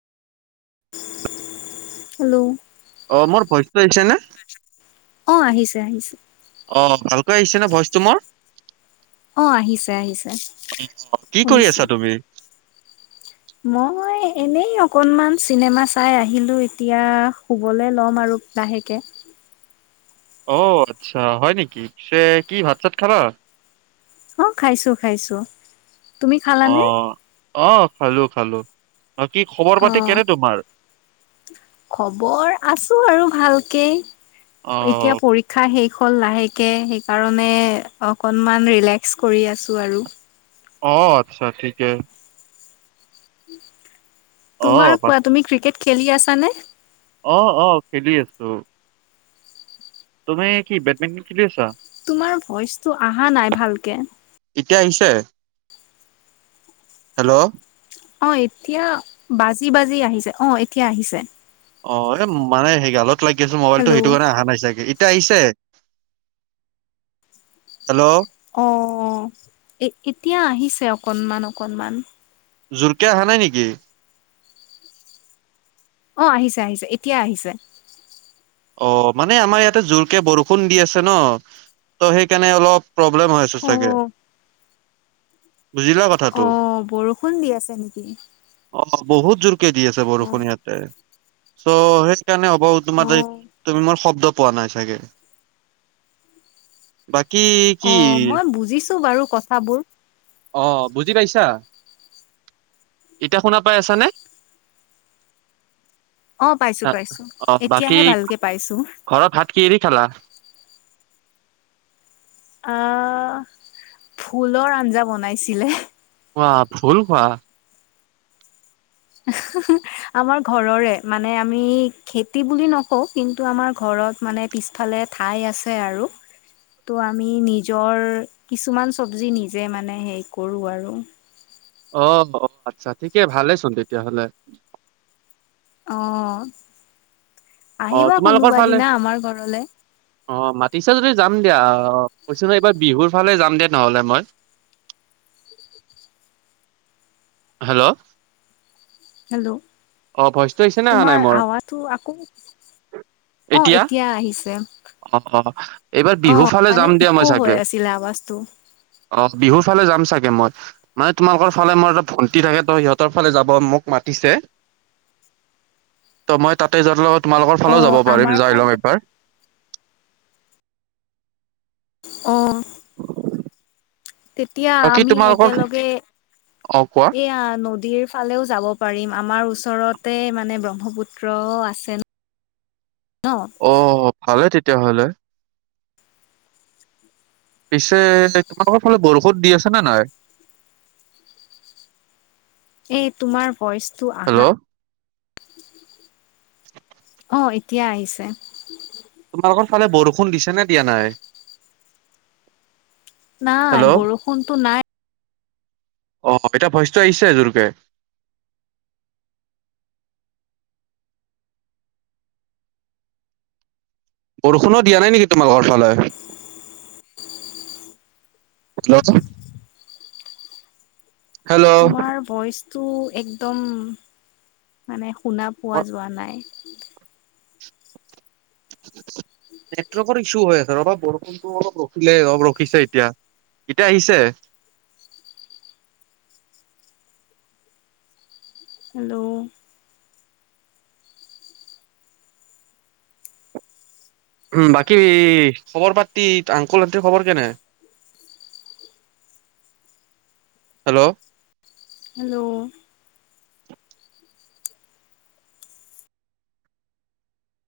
Hello. অ মোৰ ভইচটো আহিছে নে? অ আহিছে আহিছে। অ ভালকৈ আহিছে নে ভইচটো মোৰ? অ আহিছে আহিছে কি কৰি শুনিছো আছা তুমি? মই এনেই অকনমান চিনেমা চাই আহিলো এতিয়া শুবলৈ ল'ম আৰু লাহেকৈ। অ আচ্ছা হয় নেকি? পিছে কি ভাত-চাত খালা? অ খাইছো খাইছো। তুমি অ খালানে? অ খালো খালো। বাকী খবৰ অ পাতি কেনে তোমাৰ? খবৰ আছো আৰু ভালকে অ এতিয়া পৰা ক্ষা শেষ হ'ল লাহেকে সেইকাৰণে অকণমান ৰিলেক্স কৰি আছোঁ আৰু। অ আচ্ছা ঠিকেই। অ তোমাৰ বাক কোৱা তুমি ক্ৰিকেট খেলি আছা নে? অ অ খেলি আছো। তুমি কি বেডমিণ্টন খেলি আছা? তোমাৰ ভইচটো অহা নাই ভালকে। এতিয়া আহিছে? হেল্ল' অ এতিয়া বাজি বাজি আহিছে, অ এতিয়া আহিছে। অ এ মানে সেই গালত লাগি আছো মোবাইলতটো হেল্ল' সেইটো কাৰণে অহা নাই চাগে, এতিয়া আহিছে? হেল্ল' অ এ এতিয়া আহিছে অকনমান অকনমান। জোৰকে অহা নাই নেকি? অ আহিছে আহিছে এতিয়াই আহিছে। অ মানে আমাৰ ইয়াতে জোৰকে বৰষুণ দি আছে ন ত সেইকাৰণে অলপ প্ৰব্লেম হৈ আছে চাগে, অ' বুজিলা কথা অ বৰষুণ দি আছে নেকি? অ বহুত জোৰকে দি আছে বৰষুণ অ'। ইয়াতে চ' সেইকাৰণে হ'ব তোমাৰ অ' তুমি মোৰ শব্দ পোৱা নাই চাগে। বাকী কি অ মই বুজিছো বাৰু কথাবোৰ। অ বুজি পাইছা? ইতা শুনা পাই আছানে? [unintelligible] অ পাইছো পাইছো অ বাকী এতিয়াহে ভালকে পাইছো। ঘৰত ভাত কিহেদি খালা? আহ ভুলৰ আঞ্জা বনাইছিলে। ৱা ভুল কোৱা? আমাৰ ঘৰৰে মানে আমি খেতি বুলি নকওঁ কিন্তু আমাৰ ঘৰত মানে পিছফালে ঠাই আছে আৰু তো আমি নিজৰ কিছুমান চব্জি নিজে মানে হেৰি কৰোঁ আৰু। অ অ আচ্ছা ঠিকে ভালেচোন তেতিয়াহ'লে। অ, অ আহিবা তোমালোকৰ কোনোবা ফালে দিনা আমাৰ ঘৰলে। অ মাতিছা যদি যাম দিয়া, অ কৈছো ন এইবাৰ বিহুৰ ফালে যাম দে নহলে মই। হেল্ল'? হেল্ল'? অ ভইচটো আহিছে নে অহা নাই তোমাৰ মোৰ আৱাটো আকৌ অ এতিয়া আহিছে অক। অ অ, এইবাৰ বিহুৰ ফালে যাম দিয়া ইক' মই হৈ চাগে? আছিলে আৱাজটো অহ, বিহুৰ ফালে যাম চাগে মই? মানে তোমালোকৰ ফালে মোৰ এটা ভণ্টি থাকে তো সিহঁতৰ ফালে যাব মোক মাতিছে। ত' মই তাতে যত লগত তোমালোকৰ অ ফালে যাব পাৰিম আমাৰ যাই ফালে লম এবাৰ। অ'। তেতিয়া বাকী আমি তোমালোকৰ একেলগে, অ কোৱা এইয়া নদীৰ ফালেও যাব পাৰিম, আমাৰ ওচৰতে মানে ব্ৰহ্মপুত্ৰ আছে ন অ, ভালে তেতিয়াহলে। পিছে তোমালোকৰ ফালে বৰষুত দি আছে নে নাই? এই তোমাৰ ভইচটো আহাঁ হেল্ল' [inaudible] অঁ এতিয়া আহিছে। তোমালোকৰ ফালে বৰষুণ দিছে নে দিয়া নাই? নাই, হেল্ল' বৰষুণটো নাই অ এতিয়া ভইচটো আহিছে জোৰকে। বৰষুণো দিয়া নাই নেকি তোমাৰ ঘৰফালে? ল [inaudible] তোমাৰ ভইচটো একদম মানে শুনা পোৱা যোৱা নাই? নেটৱৰ্কৰ ইছ্যু হৈ আছে ৰবা বৰষুণ অলপ ৰখিলে অলপ ৰখিছে এতিয়া, এতিয়া আহিছে? হেল্ল'? উম, বাকী খবৰ - পাতি আংকুল - আনটিৰ খবৰ কেনে? হেল্ল'? হেল্ল'?